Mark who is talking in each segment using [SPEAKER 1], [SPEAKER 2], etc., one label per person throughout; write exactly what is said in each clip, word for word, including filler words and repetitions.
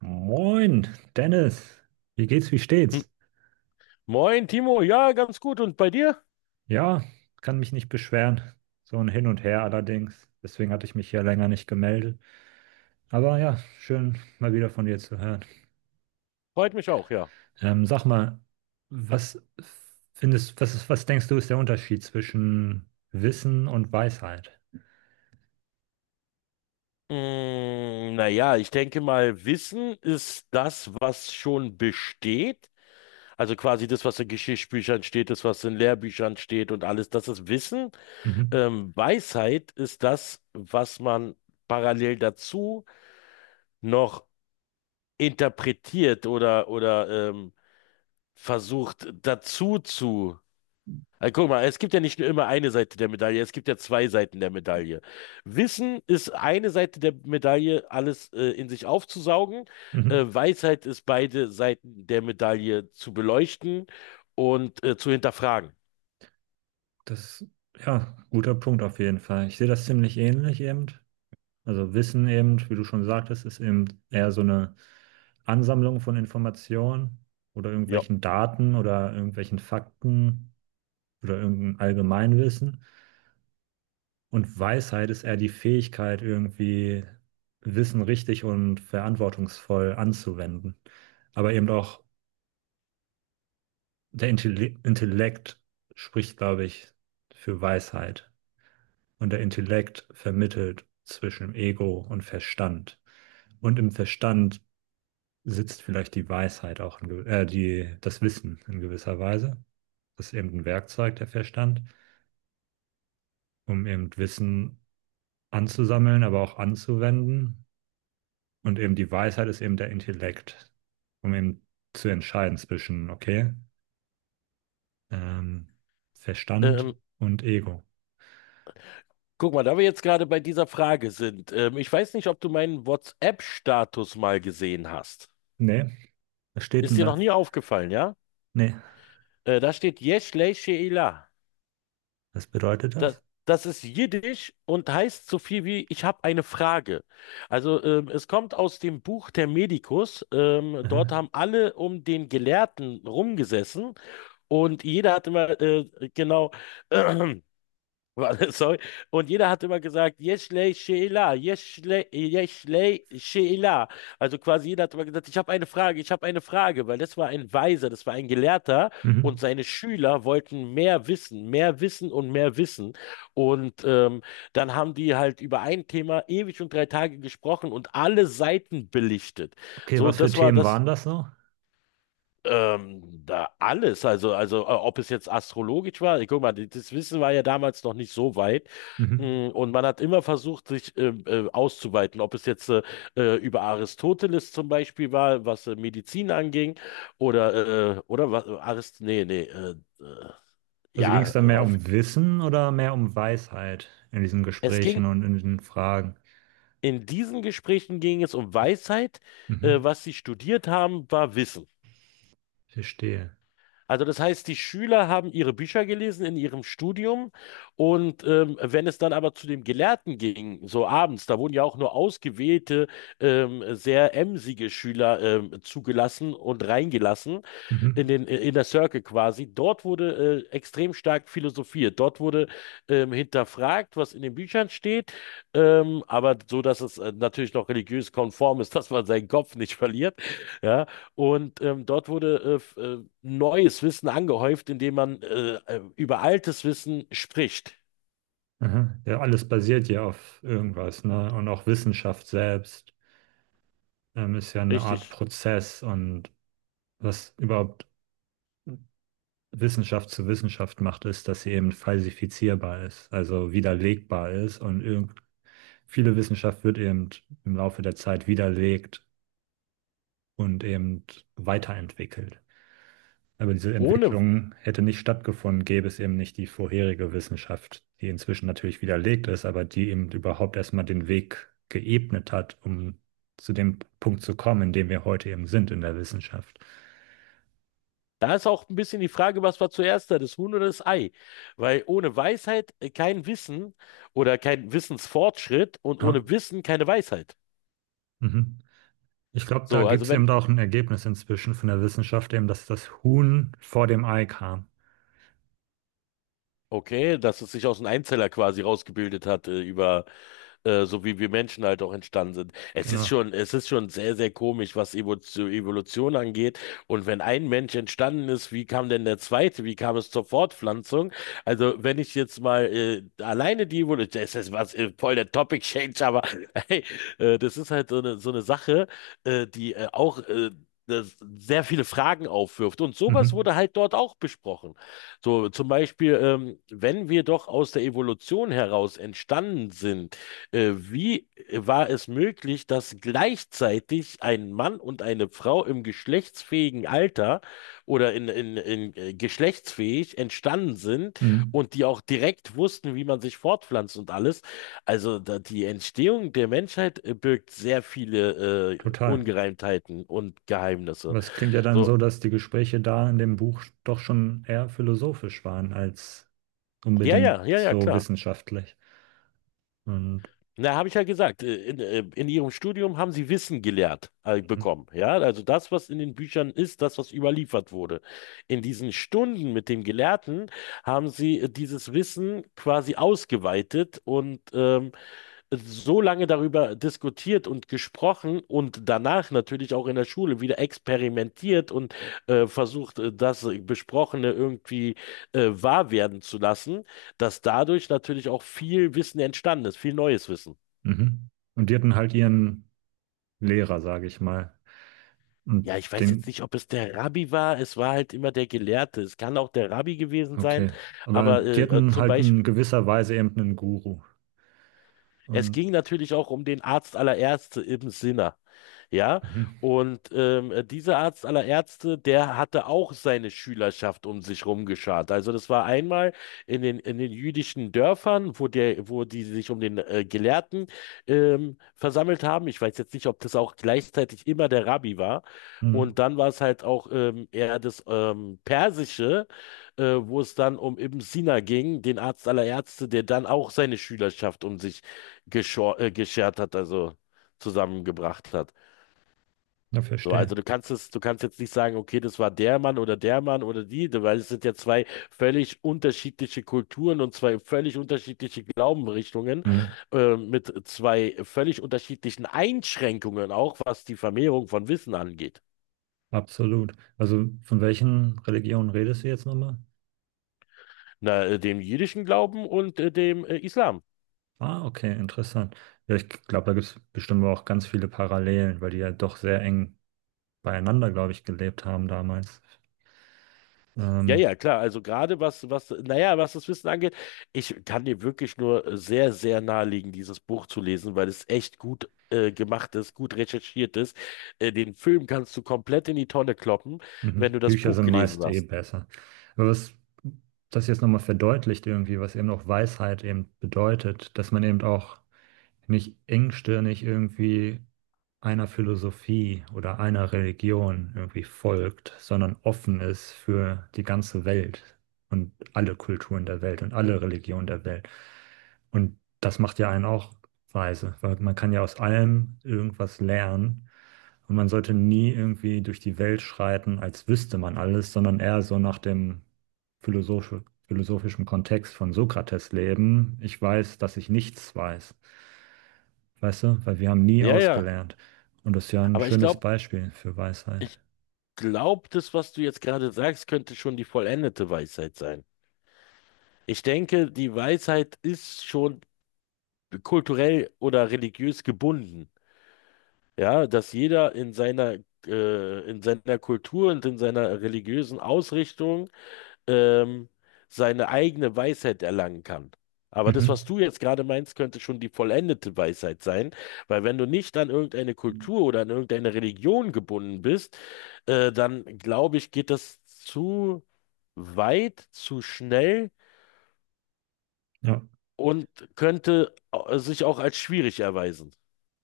[SPEAKER 1] Moin, Dennis. Wie geht's, wie
[SPEAKER 2] Hm.
[SPEAKER 1] steht's?
[SPEAKER 2] Moin, Timo. Ja, ganz gut. Und bei dir?
[SPEAKER 1] Ja, kann mich nicht beschweren. So ein Hin und Her allerdings. Deswegen hatte ich mich hier länger nicht gemeldet. Aber ja, schön mal wieder von dir zu hören.
[SPEAKER 2] Freut mich auch, ja.
[SPEAKER 1] Ähm, sag mal, was findest, was ist, was denkst du, ist der Unterschied zwischen Wissen und Weisheit?
[SPEAKER 2] Mm, naja, ich denke mal, Wissen ist das, was schon besteht. Also quasi das, was in Geschichtsbüchern steht, das, was in Lehrbüchern steht und alles, das ist Wissen.
[SPEAKER 1] Mhm.
[SPEAKER 2] Ähm, Weisheit ist das, was man parallel dazu noch interpretiert oder, oder ähm, versucht dazu zu Also guck mal, es gibt ja nicht nur immer eine Seite der Medaille, es gibt ja zwei Seiten der Medaille. Wissen ist eine Seite der Medaille, alles äh, in sich aufzusaugen. Äh,
[SPEAKER 1] Mhm.
[SPEAKER 2] Weisheit ist beide Seiten der Medaille zu beleuchten und äh, zu hinterfragen.
[SPEAKER 1] Das, ja, guter Punkt auf jeden Fall. Ich sehe das ziemlich ähnlich eben. Also Wissen eben, wie du schon sagtest, ist eben eher so eine Ansammlung von Informationen oder
[SPEAKER 2] Ja.
[SPEAKER 1] irgendwelchen Daten oder irgendwelchen Fakten oder irgendein Allgemeinwissen. Und Weisheit ist eher die Fähigkeit, irgendwie Wissen richtig und verantwortungsvoll anzuwenden. Aber eben auch der Intelli Intellekt spricht, glaube ich, für Weisheit. Und der Intellekt vermittelt zwischen Ego und Verstand. Und im Verstand sitzt vielleicht die Weisheit auch in, gew- äh, die, das Wissen in gewisser Weise. Das ist eben ein Werkzeug, der Verstand, um eben Wissen anzusammeln, aber auch anzuwenden. Und eben die Weisheit ist eben der Intellekt, um eben zu entscheiden zwischen, okay, ähm, Verstand
[SPEAKER 2] Ähm,
[SPEAKER 1] und Ego.
[SPEAKER 2] guck mal, da wir jetzt gerade bei dieser Frage sind, ähm, ich weiß nicht, ob du meinen WhatsApp-Status mal gesehen hast.
[SPEAKER 1] Nee, was steht
[SPEAKER 2] Ist
[SPEAKER 1] denn
[SPEAKER 2] dir
[SPEAKER 1] da?
[SPEAKER 2] noch nie aufgefallen, ja?
[SPEAKER 1] Nee,
[SPEAKER 2] Äh, da steht Yesh Lei She'ilah.
[SPEAKER 1] was bedeutet das?
[SPEAKER 2] Das, das ist Jiddisch und heißt so viel wie ich habe eine Frage. Also ähm, es kommt aus dem Buch Thermedicus. Ähm, dort
[SPEAKER 1] Mhm.
[SPEAKER 2] haben alle um den Gelehrten rumgesessen und jeder hat immer äh, genau Warte, Sorry. Und jeder hat immer gesagt, Yeşilay Şeyla, Yeşilay, Yeşilay Şeyla. Also quasi jeder hat immer gesagt, ich habe eine Frage, ich habe eine Frage, weil das war ein Weiser, das war ein Gelehrter und
[SPEAKER 1] Mhm.
[SPEAKER 2] seine Schüler wollten mehr wissen, mehr wissen und mehr wissen. Und ähm, dann haben die halt über ein Thema ewig und drei Tage gesprochen und alle Seiten belichtet.
[SPEAKER 1] Okay,
[SPEAKER 2] So,
[SPEAKER 1] was für
[SPEAKER 2] das war
[SPEAKER 1] Themen
[SPEAKER 2] das
[SPEAKER 1] waren das so?
[SPEAKER 2] ähm, da alles, also, also äh, ob es jetzt astrologisch war, ich guck mal, die- das Wissen war ja damals noch nicht so weit.
[SPEAKER 1] Mhm.
[SPEAKER 2] Mm, und man hat immer versucht, sich ähm, äh, auszuweiten, ob es jetzt äh, äh, über Aristoteles zum Beispiel war, was äh, Medizin anging, oder, äh, oder was, Arist, nee, nee, äh, äh,
[SPEAKER 1] Also ging
[SPEAKER 2] ja,
[SPEAKER 1] es da
[SPEAKER 2] äh,
[SPEAKER 1] mehr
[SPEAKER 2] auf,
[SPEAKER 1] um Wissen oder mehr um Weisheit in diesen
[SPEAKER 2] es
[SPEAKER 1] Gesprächen
[SPEAKER 2] ging,
[SPEAKER 1] und in den Fragen?
[SPEAKER 2] in diesen Gesprächen ging es um Weisheit, äh,
[SPEAKER 1] Mhm.
[SPEAKER 2] was sie studiert haben, war Wissen.
[SPEAKER 1] Verstehe.
[SPEAKER 2] Also das heißt, die Schüler haben ihre Bücher gelesen in ihrem Studium und ähm, wenn es dann aber zu dem Gelehrten ging, so abends, da wurden ja auch nur ausgewählte, ähm, sehr emsige Schüler ähm, zugelassen und reingelassen, in
[SPEAKER 1] Mhm.
[SPEAKER 2] den äh, Inner Circle quasi. Dort wurde äh, extrem stark philosophiert. Dort wurde ähm, hinterfragt, was in den Büchern steht, ähm, aber so, dass es äh, natürlich noch religiös konform ist, dass man seinen Kopf nicht verliert. Ja, und ähm, dort wurde äh, f- äh, neues Wissen angehäuft, indem man äh, äh, über altes Wissen spricht.
[SPEAKER 1] Aha. Ja, alles basiert ja auf irgendwas, ne? Und auch Wissenschaft selbst ähm, ist ja eine Art
[SPEAKER 2] Richtig.
[SPEAKER 1] Prozess, und was überhaupt Wissenschaft zu Wissenschaft macht, ist, dass sie eben falsifizierbar ist, also widerlegbar ist, und irgend viele Wissenschaft wird eben im Laufe der Zeit widerlegt und eben weiterentwickelt. Aber diese
[SPEAKER 2] Ohne
[SPEAKER 1] Entwicklung hätte nicht stattgefunden, gäbe es eben nicht die vorherige Wissenschaft, die inzwischen natürlich widerlegt ist, aber die eben überhaupt erstmal den Weg geebnet hat, um zu dem Punkt zu kommen, in dem wir heute eben sind in der Wissenschaft.
[SPEAKER 2] Da ist auch ein bisschen die Frage, was war zuerst da, das Huhn oder das Ei? Weil ohne Weisheit äh, kein Wissen oder kein Wissensfortschritt und
[SPEAKER 1] Ja,
[SPEAKER 2] ohne Wissen keine Weisheit.
[SPEAKER 1] mhm. Ich glaube, da
[SPEAKER 2] So,
[SPEAKER 1] gibt
[SPEAKER 2] also
[SPEAKER 1] es
[SPEAKER 2] wenn
[SPEAKER 1] eben auch ein Ergebnis inzwischen von der Wissenschaft, eben, dass das Huhn vor dem Ei kam.
[SPEAKER 2] Okay, dass es sich aus einem Einzeller quasi rausgebildet hat, äh, über äh, so wie wir Menschen halt auch entstanden sind. Es ist
[SPEAKER 1] Genau.
[SPEAKER 2] schon, es ist schon sehr, sehr komisch, was Evo- zu Evolution angeht. Und wenn ein Mensch entstanden ist, wie kam denn der zweite? Wie kam es zur Fortpflanzung? Also, wenn ich jetzt mal äh, alleine die Evolution, das ist was äh, voll der Topic Change, aber hey, äh, das ist halt so eine, so eine Sache, äh, die äh, auch äh, das sehr viele Fragen aufwirft. Und sowas
[SPEAKER 1] Mhm.
[SPEAKER 2] wurde halt dort auch besprochen. So, zum Beispiel, ähm, wenn wir doch aus der Evolution heraus entstanden sind, äh, wie war es möglich, dass gleichzeitig ein Mann und eine Frau im geschlechtsfähigen Alter oder in, in, in äh, geschlechtsfähig entstanden sind
[SPEAKER 1] Mhm.
[SPEAKER 2] und die auch direkt wussten, wie man sich fortpflanzt und alles? Also da, die Entstehung der Menschheit äh, birgt sehr viele äh,
[SPEAKER 1] Total.
[SPEAKER 2] Ungereimtheiten und Geheimnisse.
[SPEAKER 1] Was klingt ja dann
[SPEAKER 2] So,
[SPEAKER 1] so, dass die Gespräche da in dem Buch doch schon eher philosophisch waren als
[SPEAKER 2] ja,
[SPEAKER 1] unbedingt
[SPEAKER 2] ja, ja, ja,
[SPEAKER 1] so
[SPEAKER 2] klar.
[SPEAKER 1] wissenschaftlich. Und,
[SPEAKER 2] Na, habe ich ja gesagt, äh, in, äh, in ihrem Studium haben sie Wissen gelehrt, äh, bekommen. Ja, also das, was in den Büchern ist, das, was überliefert wurde. In diesen Stunden mit dem Gelehrten haben sie äh, dieses Wissen quasi ausgeweitet und ähm, so lange darüber diskutiert und gesprochen und danach natürlich auch in der Schule wieder experimentiert und äh, versucht, äh, das Besprochene irgendwie äh, wahr werden zu lassen, dass dadurch natürlich auch viel Wissen entstanden ist, viel neues Wissen.
[SPEAKER 1] mhm. Und die hatten halt ihren Lehrer, sage ich mal.
[SPEAKER 2] Ja,
[SPEAKER 1] Und
[SPEAKER 2] ich weiß jetzt
[SPEAKER 1] den,
[SPEAKER 2] nicht, ob es der Rabbi war. Es war halt immer der Gelehrte. Es kann auch der Rabbi gewesen sein.
[SPEAKER 1] okay. Aber
[SPEAKER 2] Aber
[SPEAKER 1] die
[SPEAKER 2] äh, äh,
[SPEAKER 1] hatten
[SPEAKER 2] zum
[SPEAKER 1] halt
[SPEAKER 2] Beispiel,
[SPEAKER 1] in gewisser Weise eben einen Guru.
[SPEAKER 2] es
[SPEAKER 1] Und
[SPEAKER 2] ging natürlich auch um den Arzt aller Ärzte, Ibn Sina. Ja,
[SPEAKER 1] mhm.
[SPEAKER 2] und ähm, dieser Arzt aller Ärzte, der hatte auch seine Schülerschaft um sich rumgeschart. Also das war einmal in den, in den jüdischen Dörfern, wo der, wo die sich um den äh, Gelehrten ähm, versammelt haben. Ich weiß jetzt nicht, ob das auch gleichzeitig immer der Rabbi war. Und
[SPEAKER 1] Mhm.
[SPEAKER 2] dann war es halt auch ähm, eher das ähm, Persische, äh, wo es dann um Ibn Sina ging, den Arzt aller Ärzte, der dann auch seine Schülerschaft um sich geschor äh, geschert hat, also zusammengebracht hat.
[SPEAKER 1] Ja,
[SPEAKER 2] So, also
[SPEAKER 1] verstehe.
[SPEAKER 2] du kannst es, du kannst jetzt nicht sagen, okay, das war der Mann oder der Mann oder die, weil es sind ja zwei völlig unterschiedliche Kulturen und zwei völlig unterschiedliche Glaubensrichtungen
[SPEAKER 1] Mhm.
[SPEAKER 2] äh, mit zwei völlig unterschiedlichen Einschränkungen auch, was die Vermehrung von Wissen angeht.
[SPEAKER 1] Absolut. Also von welchen Religionen redest du jetzt nochmal?
[SPEAKER 2] Na, äh, dem jüdischen Glauben und äh, dem äh, Islam.
[SPEAKER 1] Ah, okay, interessant. Ja, ich glaube, da gibt es bestimmt auch ganz viele Parallelen, weil die ja doch sehr eng beieinander, glaube ich, gelebt haben damals.
[SPEAKER 2] Ja,
[SPEAKER 1] Ähm,
[SPEAKER 2] ja, klar. Also gerade was, was, naja, was das Wissen angeht, ich kann dir wirklich nur äh, sehr, sehr nahelegen, dieses Buch zu lesen, weil es echt gut äh, gemacht ist, gut recherchiert ist. Äh, den Film kannst du komplett in die Tonne kloppen, wenn
[SPEAKER 1] Mhm.
[SPEAKER 2] du das
[SPEAKER 1] Bücher
[SPEAKER 2] Buch
[SPEAKER 1] sind
[SPEAKER 2] gelesen
[SPEAKER 1] meist eh
[SPEAKER 2] hast.
[SPEAKER 1] besser. Aber was das jetzt nochmal verdeutlicht irgendwie, was eben auch Weisheit eben bedeutet, dass man eben auch nicht engstirnig irgendwie einer Philosophie oder einer Religion irgendwie folgt, sondern offen ist für die ganze Welt und alle Kulturen der Welt und alle Religionen der Welt. Und das macht ja einen auch weise, weil man kann ja aus allem irgendwas lernen, und man sollte nie irgendwie durch die Welt schreiten, als wüsste man alles, sondern eher so nach dem philosophisch, philosophischen Kontext von Sokrates leben. Ich weiß, dass ich nichts weiß. Weißt du, weil wir haben nie
[SPEAKER 2] Ja, ja.
[SPEAKER 1] ausgelernt. Und das ist ja ein
[SPEAKER 2] Aber ich
[SPEAKER 1] schönes
[SPEAKER 2] glaube,
[SPEAKER 1] Beispiel für Weisheit.
[SPEAKER 2] ich glaube, das, was du jetzt gerade sagst, könnte schon die vollendete Weisheit sein. Ich denke, die Weisheit ist schon kulturell oder religiös gebunden. Ja, dass jeder in seiner, äh, in seiner Kultur und in seiner religiösen Ausrichtung ähm, seine eigene Weisheit erlangen kann. Aber das, was
[SPEAKER 1] Mhm.
[SPEAKER 2] du jetzt gerade meinst, könnte schon die vollendete Weisheit sein, weil wenn du nicht an irgendeine Kultur oder an irgendeine Religion gebunden bist, äh, dann glaube ich, geht das zu weit, zu schnell
[SPEAKER 1] Ja.
[SPEAKER 2] und könnte au- sich auch als schwierig erweisen,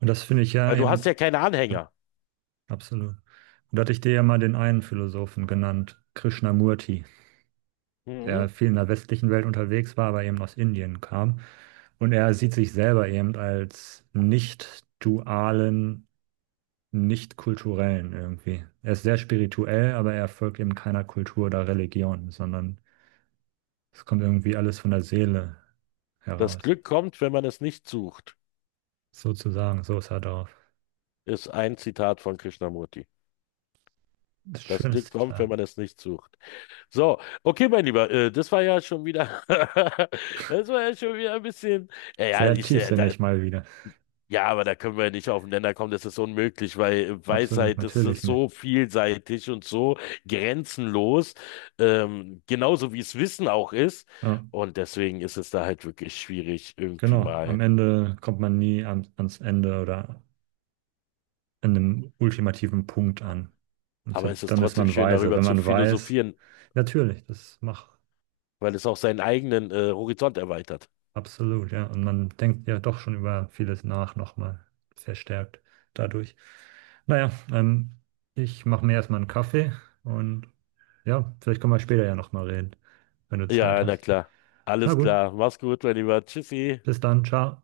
[SPEAKER 1] Und das finde ich ja
[SPEAKER 2] weil du
[SPEAKER 1] eben,
[SPEAKER 2] hast ja keine
[SPEAKER 1] ja,
[SPEAKER 2] Anhänger.
[SPEAKER 1] absolut. Und da hatte ich dir ja mal den einen Philosophen genannt, Krishnamurti, der
[SPEAKER 2] Mhm.
[SPEAKER 1] viel in der westlichen Welt unterwegs war, aber eben aus Indien kam. Und er sieht sich selber eben als nicht dualen, nicht kulturellen irgendwie. Er ist sehr spirituell, aber er folgt eben keiner Kultur oder Religion, sondern es kommt irgendwie alles von der Seele
[SPEAKER 2] Das
[SPEAKER 1] heraus.
[SPEAKER 2] Glück kommt, wenn man es nicht sucht,
[SPEAKER 1] Sozusagen, so sah er aus.
[SPEAKER 2] ist ein Zitat von Krishnamurti.
[SPEAKER 1] Das
[SPEAKER 2] Das
[SPEAKER 1] schönste
[SPEAKER 2] Glück kommt, wenn
[SPEAKER 1] Detail.
[SPEAKER 2] man es nicht sucht. So, okay, mein Lieber, äh, das war ja schon wieder, das war ja schon wieder ein bisschen, ja, ja,
[SPEAKER 1] Sehr
[SPEAKER 2] ich, äh, da,
[SPEAKER 1] tiefsinnig mal wieder.
[SPEAKER 2] ja, aber da können wir nicht auf den Nenner kommen, das ist unmöglich, weil
[SPEAKER 1] Absolut,
[SPEAKER 2] Weisheit, das
[SPEAKER 1] natürlich
[SPEAKER 2] ist
[SPEAKER 1] nicht.
[SPEAKER 2] so vielseitig und so grenzenlos, ähm, genauso wie es Wissen auch ist.
[SPEAKER 1] Ja,
[SPEAKER 2] Und deswegen ist es da halt wirklich schwierig, irgendwie
[SPEAKER 1] genau. Am
[SPEAKER 2] mal.
[SPEAKER 1] Ende kommt man nie an, ans Ende oder an einem ultimativen Punkt an. Und ich
[SPEAKER 2] Aber es
[SPEAKER 1] glaub,
[SPEAKER 2] ist
[SPEAKER 1] dann ist
[SPEAKER 2] trotzdem
[SPEAKER 1] man
[SPEAKER 2] schön,
[SPEAKER 1] weise.
[SPEAKER 2] darüber
[SPEAKER 1] Wenn
[SPEAKER 2] zu
[SPEAKER 1] man weiß,
[SPEAKER 2] philosophieren.
[SPEAKER 1] natürlich, das macht
[SPEAKER 2] Weil es auch seinen eigenen äh, Horizont erweitert.
[SPEAKER 1] absolut, ja. Und man denkt ja doch schon über vieles nach, nochmal verstärkt dadurch. Naja, ähm, ich mache mir erstmal einen Kaffee und ja, vielleicht können wir später ja nochmal reden, wenn du Zeit
[SPEAKER 2] Ja, na
[SPEAKER 1] hast.
[SPEAKER 2] klar.
[SPEAKER 1] Na
[SPEAKER 2] Alles
[SPEAKER 1] gut,
[SPEAKER 2] klar. Mach's gut, mein Lieber. Tschüssi.
[SPEAKER 1] bis dann, ciao.